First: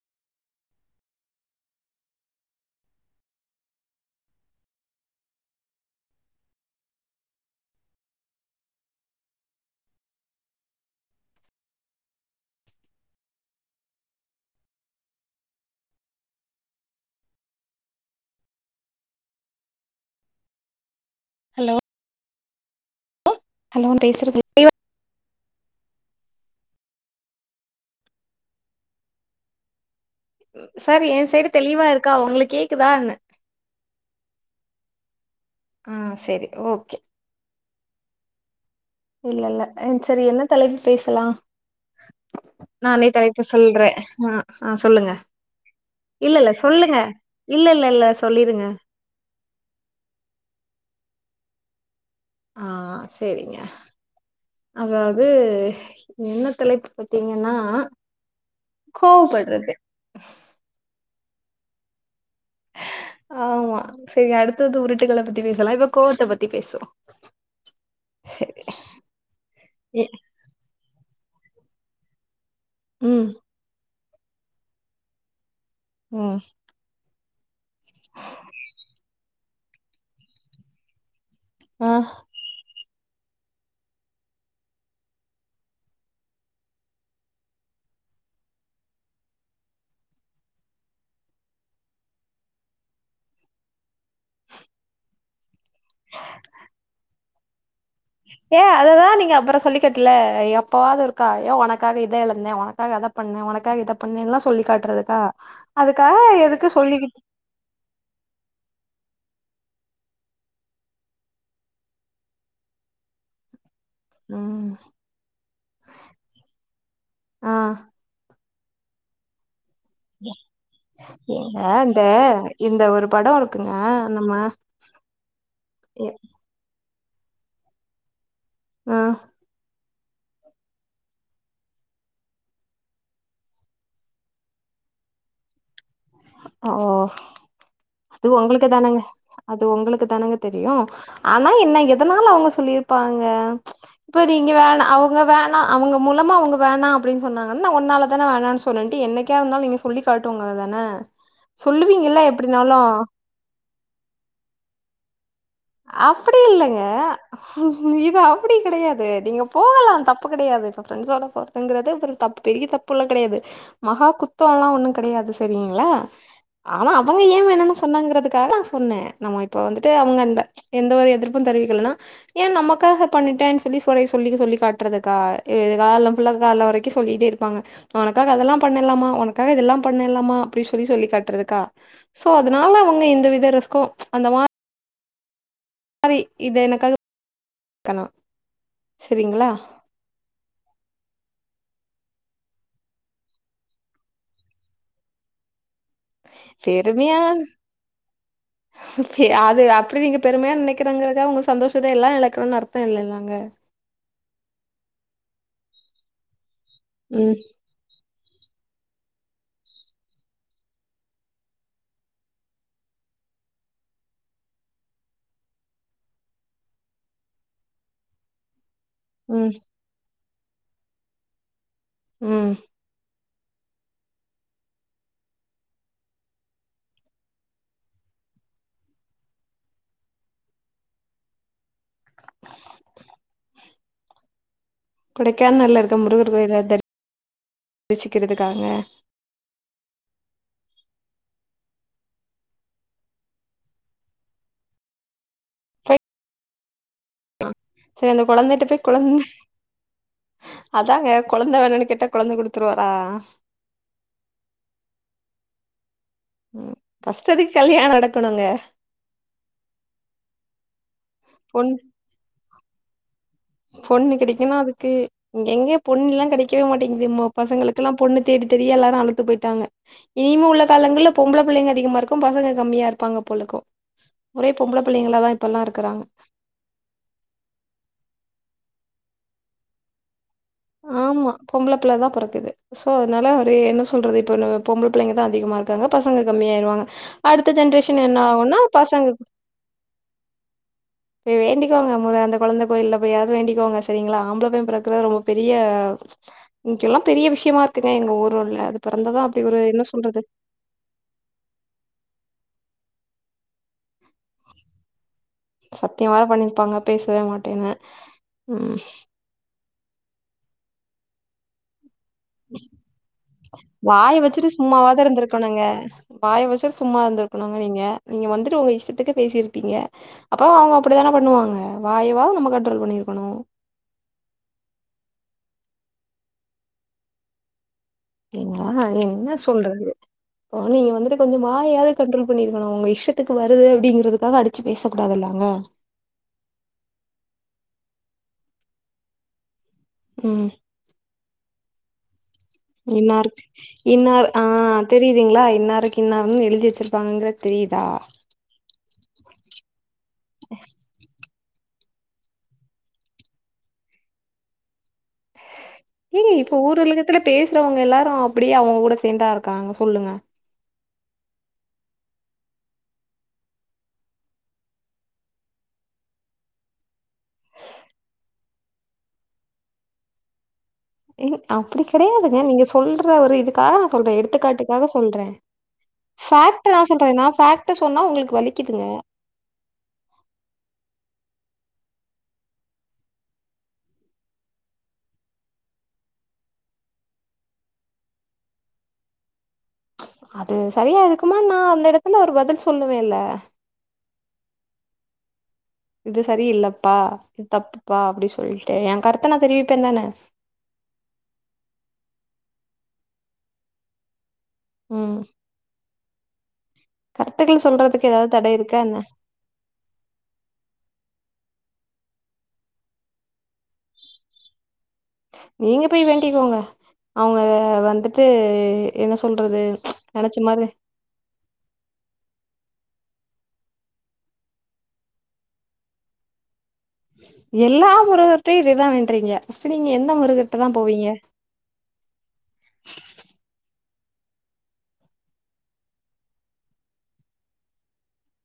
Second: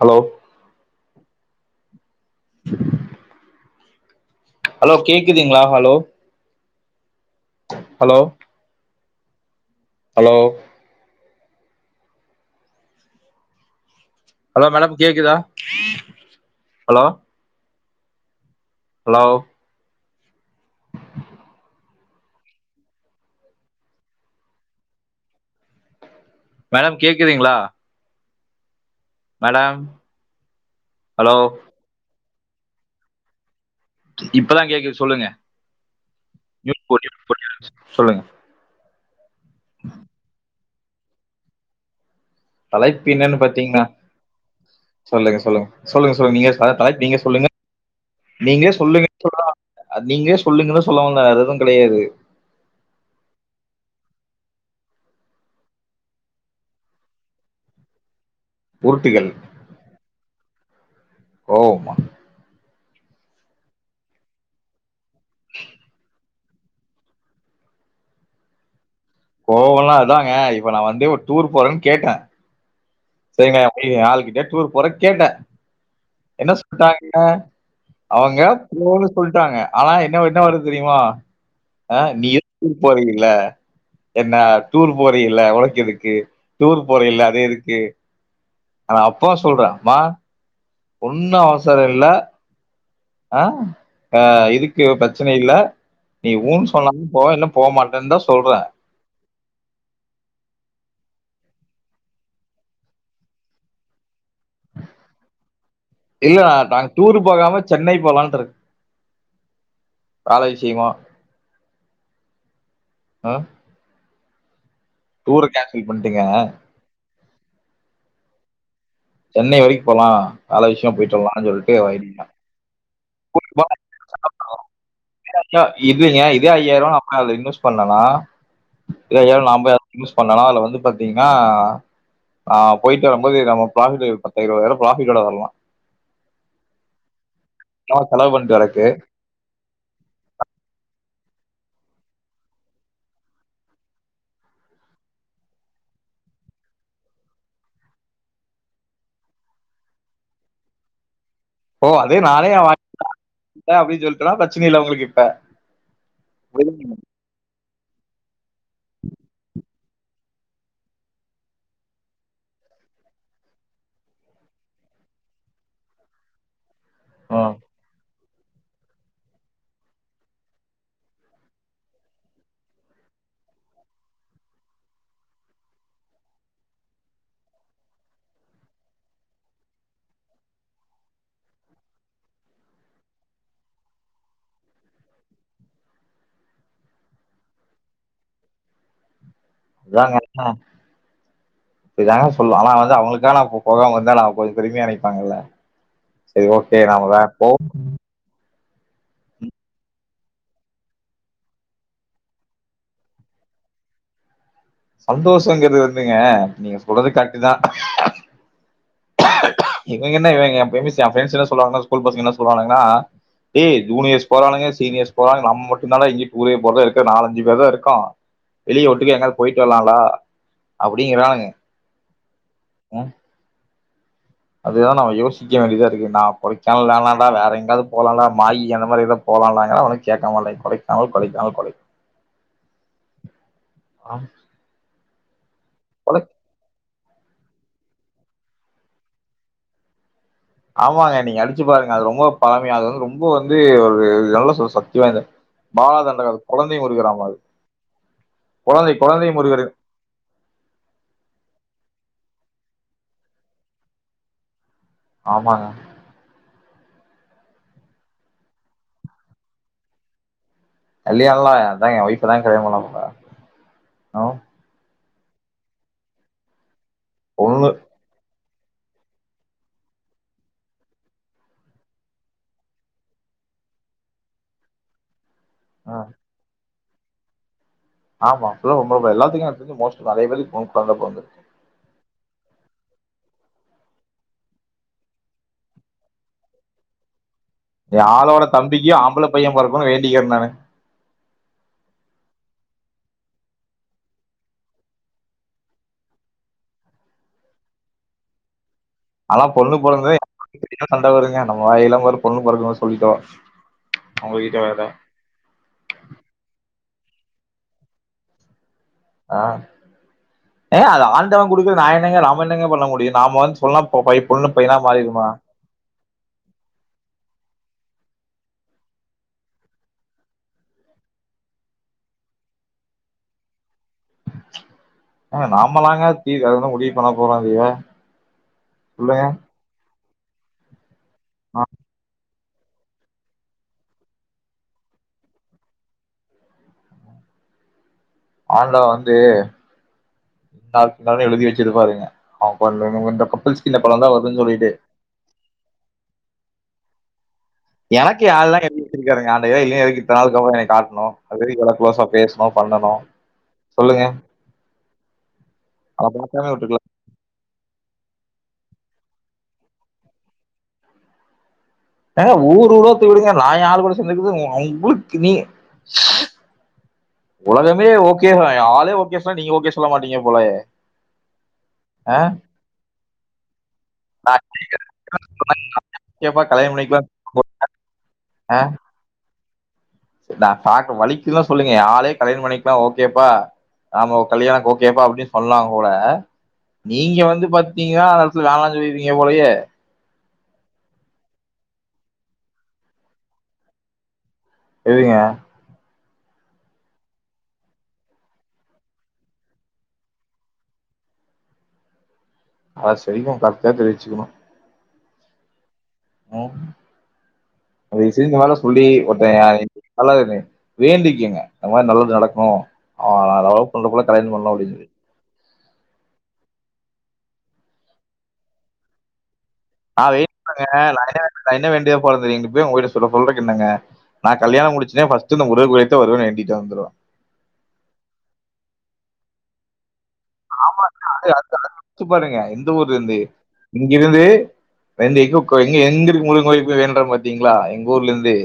Hello ட்ரு hello கேக்குதுங்களா hello hello hello hello madam கேக்குதா ஹலோ ஹலோவ் ஹலோ ஹலோ பேசுறது [inaudible] மேடம் கேக்குதுங்களா மேடம் சார் ஏ ஹலோ சைடு தெளிவா இருக்கா உங்களுக் கேக்குதா ன்ன இப்பதா கேக்குது சொல்லுங்க ஆ செரி மியூட் ஓகே போட்டு சொல்லுங்க இல்லல்ல ஆ செரி என்ன தலை பேசலா நானே தலைப்பு என்னன்னு பாத்தீங்னா சொல்றே ஆ ஆ சொல்லுங்க சொல்லுங் சொல்லுங்க சொல்லு இல்ல நீங்க இல்ல தலைப் சொல்லுங்க தலைப்பு நீங்களே சொல்லுங்க இல்ல இல்ல இல்ல சொல்லிருங்க நீங்களே சொல்லுங்க சொன்னா நீங்களே சொல்லுங்கன்னு சொல்ல வந் வேற எதூ கெடையாது ஆ செரிங்க அதாவ்து என்ன தலைப்பு பாத்தீங்கன்னா உருட்டுகள் கோவ்படுறது கோவ்மா ஆமா செரி அடுத்தது உரு த்துகள பத்தி பேசலா இப்போ கோவத்த பத் தி பேசுவோ சரி கோவோலா அதாங்க இப்ப நா வந்து டூர் போறேன் கேட்டே ம் செரிங்க அப்டியே ஏ ஆள் ஜஸ்ட் ஒரு பொற கேட்டே ம் என்ன சொல்ட்டாங்க அவங்க போனு சொ டாங்க ஆனா என்ன என்ன வருது தெரியுமா ஆ ஆஹ் நீ [inaudible] போறில்ல என்ன டூர் போறில்ல உனக்கெதுக்கு டூர் போறில்ல அது எதுக்கு ஆனா அப்பா சொல்றே மா ஒண்ணு அவசர இல்ல ஆஹ் ஆஹ் இதுக்கு பிச்சனை இல்ல நீ ஊன்னு சொன்னா போ என்ன ஏ அததா நீங்க அப்பற சொல்லிக்கட்ல எப்பவாவது இருக்கா ஏ உனக் உனக்காக இத இழுந்தே உனக்காக அத பண்ண உனக்காக இத பண்ணேன்ல்லா சொல்லி காட்டுறதுக்கா அதுக்காக இல்லா எதுக்கு நாங்க டூரு சொல்லிக்கிட்டு போகாம சென்னை போலான்ட்ருக் காலை விஷயமா அஹ்ம் உம் டூரு கேன்சல் பண்டீங்கஹ் ஆ சென்னை வரைக் போலா நல்ல விஷயமா போயிட்டு வர [unintelligible] லாம்னு ஏங்க இந்த இந்த ஒரு படம் இருக்குங்க நம்ம சொல்லிட்டு எ- இங்க இதே ஐயாயிர அதுல இன்வெஸ் பண்லனா ஆ, இத ஏ நாம் போ யூஸ் பண்ணலா அதுல வந்து பாத்தீங்கன்னா ந போய்ட்டு வரும்போது நம்ம ப்ராபிட்ல பத்தாயிருவா வேற ப்ராபிட் ஓட வர்லா அ ஓ சும்மா அது செலவு பண்ணிட்டு உங்களுக்கு வரக்கு தானங்க அது உங்களுக்கு தானங்க தெரியு ஆனா என்ன எதனால அவங்க சொல்லியிருப்பாங்க இப்ப நீங்க வேண அவங்க வேணா அவங்க மூலமா அவங்க வேணா அப்டின்னு சொன்னாங்கன்னா நா உன்னால தானே வேணானு சொன்னேன்ட்டு என்னக்கா இருந்தாலு நீங்க சொல்லி காட்டு உங்கள தான ஓ அதே நானே வாய் ஏ [unintelligible] அப்டின்னு சொல்டேனா பிரச்சின இல்ல உங்களுக்கு அ அப்டி இல்லைங்க இது அப்டி கெடையாது நீங்க போகலா தப்பு கெடையாது இப்ப ப்ரெண்ட்ஸோட போறதுங்கிறது ஒரு தப்பு பெரிய தப்புல்லா கெடையாது மகா குத்தோ எல்லா ஒன்னு கெடையாது செரிங்களா ஆவ அவங்க ஏ ம் வேணுன்னு சொன்னாங்கறதுக் காலாஸ் சொன்னே நம்ம இப்ப வந்துட்டு அவங்க அந்த எந்த ஒரு எதிர்ப்பு தெரிவிக்கலன்னா ஏ நமக்காக பண்ணிட்டேன்னு சொல்லி ஒறை சொல்லி சொல்லி காட்டுறதுக்கா ஐ கால்லல்ல ஃபுல்லா கால வரைக்கு சொல்லிட்டே இருப்பாங்க உனக்காக அதெல்லா பண்ணலாமா உனக்காக இதெல்லா பண்ணலாமா அப்படின்னு சொல்லி சொல்லி காட்டுறதுக்கா சோ அதனால அவங்க இந்த வித ரிஸ்கு அந்த மா சரி இது எனக்காக [inaudible] கண்ணோ சரிங்களா அதாங்க ஆஹ் இதாங்க சொல்லுவ அவ வந்து அவங்களுக்கான அப்ப போகம இருந்தாலு அவ கொஞ்சோ பெருமையா நெனைப்பாங்கல்ல செரி ஓகே நாம வேற போம் ஏ அது அப்டி நீங்க பெருமையா நெனைக்கிறாங்கறதுக்கா உங்க சந்தோஷத்தே எல்லா எழக்கணுனு அர்த்தோ இல்லல்லாங்க சந்தோஷங்கிறது வந்துங்க நீங்க சொல்றது ம் கரெட்டுதா இவங்க என்ன இவங்க எப்பேயுமேஸ் ஏ ஃப்ண்ட்ஸ் எதாவது சொல்வாங்கன்னா ஸ்கூல் பசங்க என்ன சொல்லுவாங்கன்னா ஏ ஜூனியர்ஸ் போறானுங்க சீனியர்ஸ் போறானுங்க நம்ம மட்டுதாலே இங்கியு ஊரே போறதா இருக்கு நாலஞ்சு பேர் தா இருக்கோ வெளியே ஒட்டுக எங்காது ம் போயிட்டு வரலாங்களா அப்டிங்கிறாங்க ம் அதுதா நம்ம யோசிக்க வேண்டியதா இருக்கு நா கொடைக்கானல் வேணான்டா வேற எங்காவது போலாண்டா மாயி அந்த மாரி எதா போலாலாங்குறே அவனு கேட்க மாட்டேங்கறாங்க கொடைக்கானல் கொடைக்கானல் கொடை ஆம் கொடைக் கேனல்ல இருக்கும் முருகர் கோயில் அத வெச்சுக்கிறதுக்காக ஆமாங்க நீங்க அடிச்சு பாருங்க அது ரொம்ப பழமையானது வந்து ரொம்ப வந்து ஒரு நல்ல சொ சொ சத்திவாய்ந்த பால தண்டக கொழ செரி அந்த குழந்தேட்ட போய் கொழந்தை குழந்தை கொழந்தை முருகர் அதாங்க கொழந்தே வேணுன்னு கேட்டா கொழந்தே குடுத்து துருவாரா ஆமாங்க உம் கஷ்டத்துக்கு கல்யாண நடக்கணுங்க கல்யான்லா பொண் அதா ஏ ஒய்ப் தா தெரியாமலு அவுங்தா பொண்ணு கெடைக்குன்னா அதுக்கு இங் எங்கே பொண்ணுலா கெடைக்வே மாட் ங்துமோ பொண்ணு பசங்ளுக்லா பொண்ணு தேடி தெரியாலன அழுத்து போயிட்டாங்க இனிமே உள்ள காலங்கள பொம்ப்ள புள்ளைங்க அதிகமா இருக்கு பசங்க கம்மியா இருப்பாங்க போலக்கு ஒரே பொம்ப்ள புள்ளேங்கலாதா பொல்லா ஆ இருக்குறாங்க ஆமா ப்ரோ இப்ப நம்ப எல்லாத்துக்கு எப்டிருக்கு மோஸ்ட் நெறைய பேருக் ஆமா பொம்புள புள்ளதா பொறக் குது சோ அதனால ஒரு என்ன சொல்றது இப்ப பொம்புல புள்ளைங்க தா அதிகமா இருக்காங்க பசங்க கம்மி ஆயிருவாங்க ஏ ஆளோட தம்பிக்கி ஆம்பள பையன் பொறக்குனுன்னு வேண்டிகிற நானு வேண்டிக்கோங்க மொத அந்த கொழந்த கோயில போய்யாவது வேண்டிக்கோங்க சரிங்ளா ஆம்புள பையன் பொறக்குற ரொம்ப பெரிய இங்கெல்லா பெரிய விஷ்யமா இருக்குங்க எங்க ஊர் உள்ள அதா பொண்ணு பொறந்து [inaudible] சண்ட வருங்க நம்ம வாய் எல்லா பாரு பொண்ணு பொறக்னு சொல்லிடோ சத்ய வேர பண்ணிருப்பாங்க பேசவே மாட்டேனு ம் ஆ ஏங்க அது ஆண்டவ குடுக்றது நா ஏ பை வாய பொண்ணு வச்சுட்டு பையனா சும்மாவாது மாறிடுமா இருந்துருக்கணுங்க வாய வச்சுட்டு சும்மா இருந்துருக்கணு நீங்க நீங்க வந்துட்டு உங்க இஷ்டத்துக்கு பேசிருப்பீங்க அப்போ அவுங்க அப்டி தான பண்ணுவாங்க வாயவா நம்ம கண்ட்ரோல் பண்ணிருக்கணு ஏங்க நாமலாங்க தீ அத ஒன்னு முடிவு பண்ண போறோ திய கீங்ளா என்ன சொல்றது போ நீங் வந்துட்டு கொஞ்சோ ஆ வாயாது கண்ட்ரோல் பண்ணிருக்கணு உங்க இஸ்ஷத்துக்கு வருது அப்டிங்கறதுக்காக அடிச்சு பேசக் கூடாதுல்லா அங்க ஆன்டவ வந்து ம் [unintelligible] எழுதி வெச்சி கிரு பாருங்க இன்னாருக்கு இன்ன வருதுன்னு சொல்லிட்டு ஆஹ் தெரியுதீங்ளா இன்னாருக்கு இன்னாருன்னு எழுதி வச்சிரு பாங்க எனக்கு ஆள் தா இருக்காங்க ஆண்டவ இல்ல இருக்கு [unintelligible] காட்ணு அது திகழ க்ளோஸா பேசணு பண்ணணு சொல்லுங்க அத ஏங்க பாக்காம இப்ப ஊர் விட்டுருக்கலாம் உலகத்துல பேஸ் அவங்க எல்லாரு அப்டியே அவங்க கூட சேந்தா இருக்குறாங்க சொல்லுங்க ஏங்க ஊர் உருவத்த விடுங்க நா என் ஆளு கூட சேந்துருக்குது உங்களுக்கு நீ உலகமே ஓகே யா ஆலே ஓகே சொன்னா நீங்க ஓகே சொல்ல மாட்டீங்க போலயே ஏங்க அப்படி கெடையாதுங்க நீங்க சொல்ற ஒரு இதுக்காக நா சொல்ற நான் எடுத்துக்காட்டுக்காக சொல்ற ஓகேப்பா ஃபாக்ட் கல்யாணம் நா பண்ணிக்கலாம் சொல்ற நா ஃபாக்ட் சொன்னா உங்களுக்கு வலிக்குதுங்க நா ஃபாக்ட் வலிக்குது எல்லா சொல்லைங்க என் ஆளே கல்யாண பண்ணிக்கல்லா ஓகேப்பா நாம கல்யாணக் ஓகேப்பா அப்டின்னு சொன்னாங்க கூட நீங்க வந்து பாத்தீங்கன்னா அந்த இடத்துல வேணா சொல்லிடுவீங்க போலயே அது சரியா இருக்குமா நா அந்த இடத்துல ஒரு பதில் சொல்லுவேல்ல எதுங்க இது சரியில்லப்பா இது தப்புப்பா அப்பிடி சொல்லுட்டு எ கருத்த நா தெரிவிப்பேன்தான அத செய்வோ கரெக்ட்டா தெரிவிச்சுக்கணு உம் உம் தய்வ சொல்றதுக்கு செய்து ஏதாவது இந்த தடை மாரியில்லா இருக்கா சொல்லி என்ன ஒன்னைய நல்லா வேண்டிக் க்கீங்க இந்த மாரி நல்லது நடக்குனு ஆஹா நா லவ் பண்ற புல்ல கல்யாணம் பண்ணும் அப்டின் சொலிட் நீங்க போய் வேண்டிக்கோங்க அவுங்க அஹ வந்துட்டு என்ன சொல் நா வெயிட் பண்ண நடந்தே வந்து நா என்ன வேண்டியது போறது இப்போவே உங்குகிட்ட சொல்றக் என்னங்க நா கல்யாணம் முடிச்சுதே பஸ்ட்டு முருகன் கோவில்குதா வருவ வேண்டிட்டே வந்துருவோ எல்லா முருகருட்டயு இததுதா வேன்றீங்க பஸ்ட் நீங்க எந் ஆமாக்கா [inaudible] அத்துப்பாடுங்க எந்த ஊருந்து இங்கிருந்து எந்தயிக்கோய் எங் எந்துருந்து முருகுங் கோயில் வேண்ற பாத்தீங்குளா எங்க ஊர்ல இருந்து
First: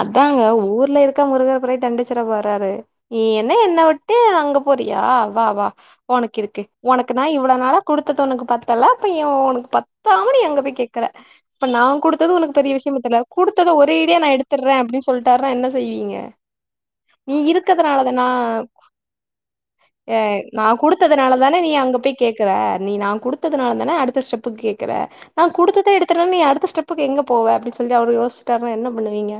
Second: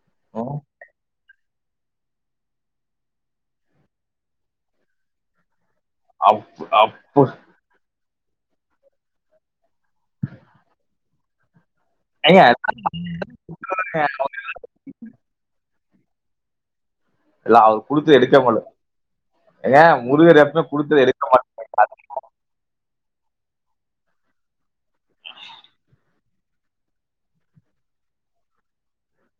அதாங்க ம், ஊர்ல இருக்க முருகர் குற தண் சிர போறாரு நீ என்ன என்ன விட்டு அங்க போறியா வா வா உனக்கு இருக்கு அப்- உனக்குனா அப்- இவ்வுளோனால குடுத்ததுன் உனக்கு பத்தல அப்ப ஏ ஒனக் பத்தாம நீ அங்க போய் கேக்குற இப்ப நா குடுத்தது ஏங்க உனக் பெரிய விஷயம் தெரியல்ல குடுத்ததே ஒரே எடுத்துறே அப்டின் சொல்லிட்டாருனா என்ன செய் செய்வீங்க நீ இல்ல, அவர் இருக்கதுனாலத கொடுத்து நா எடுக்க மாட்டேன் ஏங்க முருகர் ஏய் எப்பவுமே நா கொடுத்தது எடுக்க குடுத்ததுனால மாட்டேன் தான நீ அங்க போய் கேக்கற நீ நா குடுத் த்துனால தான அடுத்த ஸ்டெப்புக் கேக்கற நா குடுத்ததே எடுத்துட்னா நீ அடுத்த ஸ்டெப்புக்கு எங்க போவ அப்டி சொல்லி அவுரு யோஸ்ச்சுடாருனா என்ன பண்ணுவீங்க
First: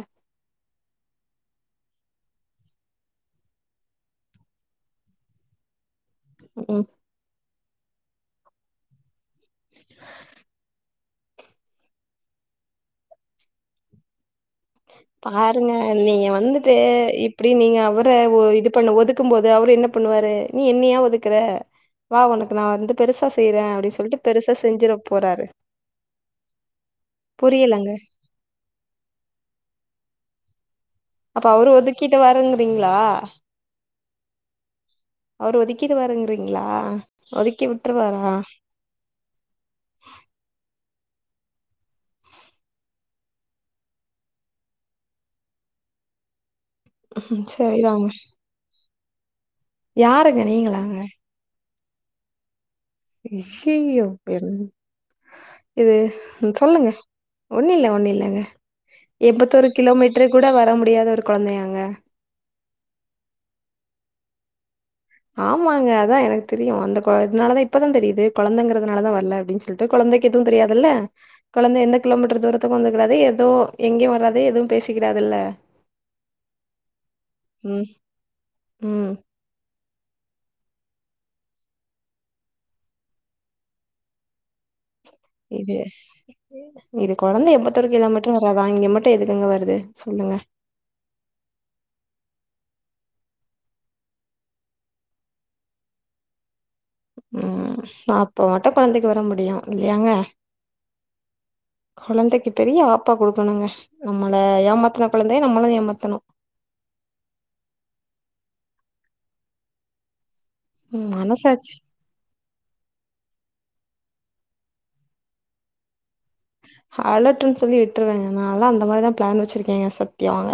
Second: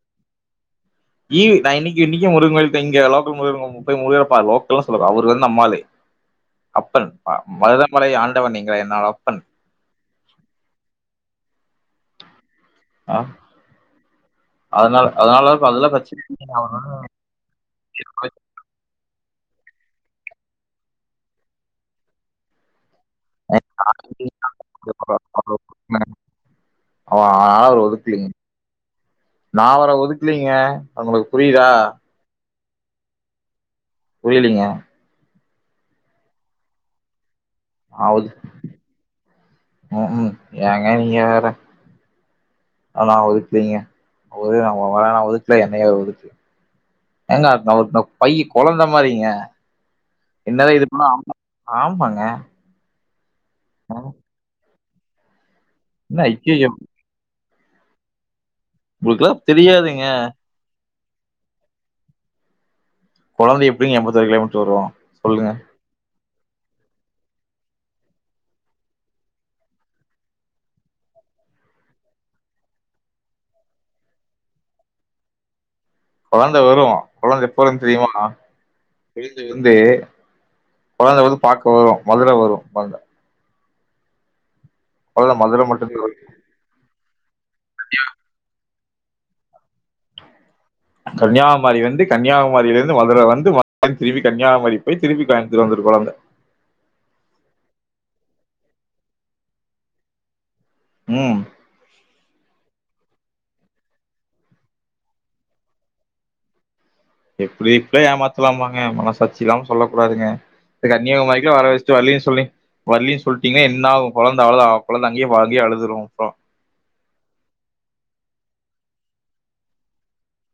ஈவு நா என்னிக்கு இன்னிக்கு முருங்கோயில் த இங்க லோக்கல் [unintelligible] முருகரு பா லோக்கல்னு சொல்லல அவுரு வந் நம்மாளு ம் அப்பன் அ மருதமலை ஆண்டவன் நீங்க என்னோட அப்பன் அ பாருங்க நீங்க வந்துட்டு அவன் இப்பிடி நீங்க அவுர ஒ இது பண்ண ஒதுக் க்கும் போது அவுரு என்ன பண்ணுவாரு நீ என்ன யா ஒதுக்குற வா உனக்கு நா வந்துட் பெருசா செய்றே அப்டி சொல்ட்டு பெருசா செஞ்சுற போறாரு அவன் அவன் அவர் புரியலங்க ஒதுக்கலைங்க க்கிலீங்க அப்ப அவுரு ஒதிக்கிட்டு வருங் கிங்ளா புரியலிங்க அவுரு ஒதிக்கீருவாருங்கிறீங்ளா ஆ ஒதி ம் ம் ஏங் ஏங் நீங்க வேற ஆனா நா ஒதுக்லீங்க [unintelligible] ஒதுக்கல என்னைய [unintelligible] ஏங்க நா ஒரு ந்த சரிதாங்க பையி கொழந்த மாறிங்க யாருங்க நீங்களாங்க ஆமாங்க இய்யிய்யோ என் இது‌ என்ன ம் ஐயையோ சொல்லுங்க ஒண்ணு இல்ல ஒண்ணு இல்லங்க உங்களுக்குலா எப்பத்தொரு தெரியாதுங்க கிலோமீட்ரு கூட வர முடியாத கொழந்தையாங்க கொழந்த எப்பிடிங்க எம்பத்தொரு கிலோமீட்ரு வரு சொல்லுங்க ஆமாங்க அதா என தெரியு அந்த கொழ இதனாலதா இப்பதா தெரியிது கொழந்தங்கிறதுனாலதா வர்ல அப்டின் சொல்ட்டு கொழந்தைக்கு எதுவு தெரியாதில்ல கொழந்தை எந்த கிலோமீட்டர் தூரத்துக்கு வந்துக்கடாது எது எங்கியு வராது எதுவு பேசிக்கிடாது இல்ல கொழந்த வரு கொழந்த எப்ப வருன் தெரியிமா ம் [inaudible] கொழந்த வந்து பாக்க வரு மதுர வரு [unintelligible] கொழந்த மதுர இது மட்டுந்தா வரு இது கொழந்த எம்பதொரு கிலோமீட்ரு வரா அதா இங்க மட்டு எதுக்குங்க வருது சொல்லுங்க கன்னியாகுமரி வந்து கன்னியாகுமரிலிருந்து மதுர வந்து மறுடியு திரும்பி கன்னியாகுமரி போய் திரும்பி கோயம்பத்தூர் வந்துட்டு போறாங்க ம், அப்ப மட்டு கொழந்தைக்கு வர முடியு இல்லையாங்க ம் கொழந்தைக்கு பெரிய ஆப் ப்பா குடுக்கணுங்க நம்மள ஏமாத்துன கொழந்தைய நம்மளு ஏமாத்தணு எப்டி இப்ப ஏமாத்தலாமாங்க மனசாட்சி இல்லாம சொல்ல கூடாதுங்க ம் கன்னியாகுமரிக்குலா வர மனசாட்சி வச்சட்டு வல்லின்னு சொல்லி வல்லின்னு சொல்லிட்டீங்கன்னா என்னாவு கொழந்த அவ்ளதா கொழந்த அங்கயே வா அங்கயே அழுதுரு அப்றோ அழட்டுன்னு சொல்லி விட்டுருவங்க நான்லா அந்த மாரிதா பிளான் வச்சிருக்கேங்க சத்தியமாங்க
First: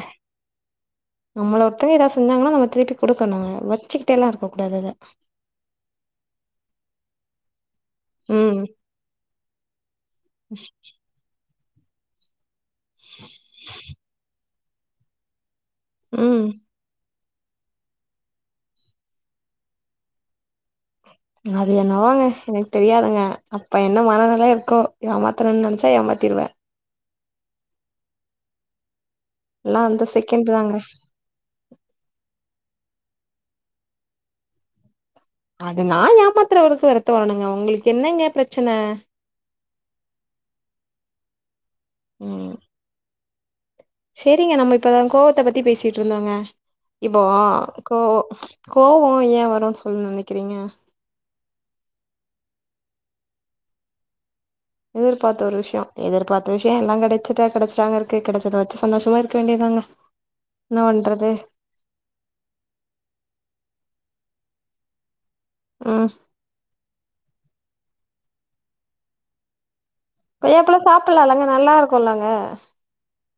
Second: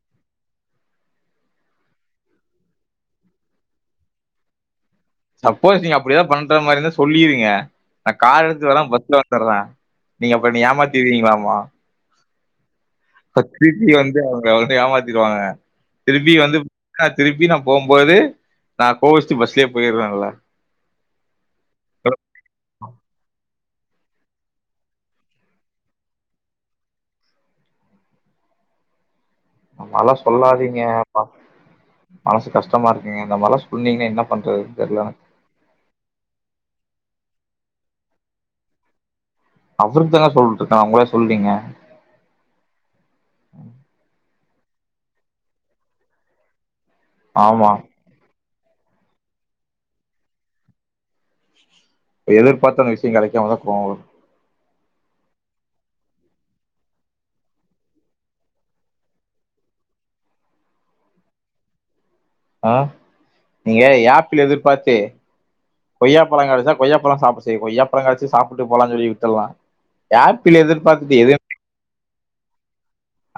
நம்மள ஒருத்தவங்க ஏதாவது செஞ்சாங்கன்னா நம்ம திருப்பி குடுக்கணுங்க வச்சுக்கிட்டேலா இருக்க கூடாது அத சப்போஸ் நீங்க அப்டிதா பண்ற மாரி இருந்தா சொல்லிருங்க நா கார் ம் எடுத்து வராம பஸ்ல வந்தட்ற நீங்க அப்ப என்ன ஏமாத்திருவீங்களாமா ப திருப்பி வந்தா ஒரு ஒடனே ஏமாத்திருவாங்க திருப்பி ம் வந்து கா திருப்பி நா போம்போது நா ஓஸ்ச்சி பஸ்லே போயிருவேலே அது என்னாவோங்கே எனக் தெரியாதங்கே அப்ப என்னா மனநெல இர்க்கோ ஏமாத்தரன் நெனச்சா ஏமாத்திருவே எல்லா அந்த மாலா செகண்ட் தாங்க சொல்லாதீங்கே மா மனசு கஷ்டமா இருக்குங்கே இந்த மார்லா சொன்னீங்னா என்னா பண்றது தெர்லா எனக் அது நா ஏமாத்துறவருக்கு வருத்தோ வரணுங்கே உங்குளுக்கென்னங்கே பிரச்சனே அவுருக்தாங்க நா சொல்ட்ருக்கே நா உங்கள சொல்லீங்கே ம் செரிங்க நம்ம இப்பதா கோவத்த பத்தி பேசீட்ருந்தோங்கே இப்போ ஆமா கோவோ ச்ச கோவோ ஏ வரோன் சொல்லுன் நெனக்கிறீங்கே எதிர்பாத்தன விஷ்யு கெடைக்காமதா கோவோ வரோ எதிர்பாத்த ஒரு விஷ்யோ எதிர்பாத்த விஷ்யோ எல்லாங் கெடச்சிட்டா கெடச்சுட்டாங்க இருக்கு கெடச்சத வெச்சு சந்தோஷமா இருக்க வேண்டியதாங்கே என்னாவண்றது ஆ நீங்கே யாப்பிள் எதிர்பாத்து ம் கொய்யா பழங்கெடச்சா கொய்யா பழோ சாப்ட்டே செய் கொய்யாப்பழங் கெடச்சி சாப்புட்டு போலான் சொல்லி விட்டுல்லா கொய்யாப் பழோ சாப்புல்லாலங்கே நல்லாருக்கோலங்கே அ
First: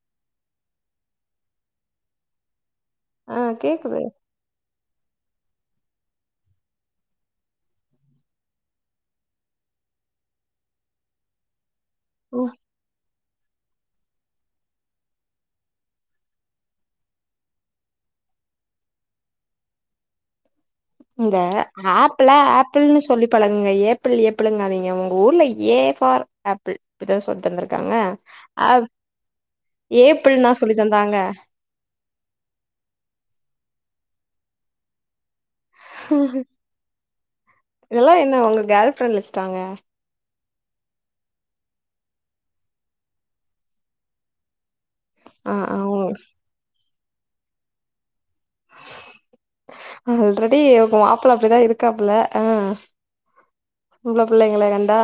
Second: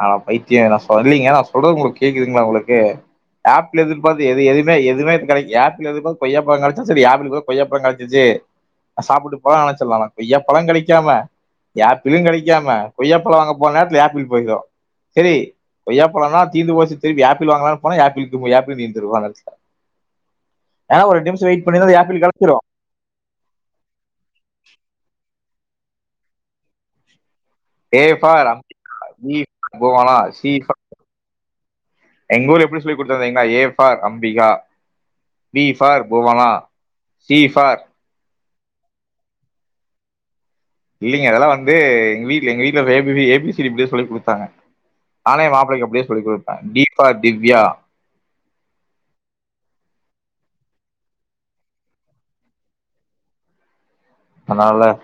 ஆகா பைத்தியங் நா சொல்லீங்கே நா சொல்றது உங்குளுக்கு கேக்குதுங்ளா உங்ளுக் க்கு ஆ ஆப்பிள் கேக்குது. எதிர்பாத்து எது எது மே எதுமே இப் கடைக் யாப்பிள் எதிர்பாத் கொய்யாப்பழங் கடச்சா சரி ஆப்பிளுக் பதுல கொய்யாப்பழங் கடச்சுச்சு அ சாப்புட்டு போலா வான் சொல்லுவாங்க கொய்யா பழங் கெடைக்காம யாப்பிளுங் ம் கெடைக்காம கொய்யாப் பழொ வாங்க போன நேர்த்துல யாப்பிள் போயிந்தோ சரி கொய்யாப் பழந்தா தீந்து போச்சு திருப்பி யாப்பிள் வாங்கலானு போனா யாப்பிள் [inaudible] தீந்துரு ஓரே நேரத்ல இந்த ஆப்புள ஆப்பிள்ன்னு சொல்லி பழகுங்க ஏப்பிள் ஏப்பிளுங்காதீங்க உங்க ஊர்ல ஏ ஃபார் ஆப்பிள் இப்டிதா சொல்லித் தந்திருக்காங்க A for Ambika app B for Bhuvana C ஏப்பிள்னா ஃபார் சொல்லித் தந்தாங்க எங்க ஊர்ல எப்டி சொல்லிக் குடுத்தாங்கனு தெரிங்லா A for Ambika B for Bhuvana C for இதெல்லா என்ன உங்க கேர்ள் ஃப்ரெண்ட் லிஸ்டாங்க இல்லிங்க அதெல்லா வந்து எங் வீட்ல எங்க வீட்ல A A B C D இப்டிதா சொல்லிக் குடுத்தாங்க நானு என் ஆ ஆ மாப்ளைக்கு உங்க அப்டிதா சொல்லி குடுப்ப டி ஃபார் திவ்யா ஆல்ரெடி உங்க மாப்ள அப்டிதா இருக்காப்புல ஆ பொம்பள புள்ளைங்கள அதனால கண்டா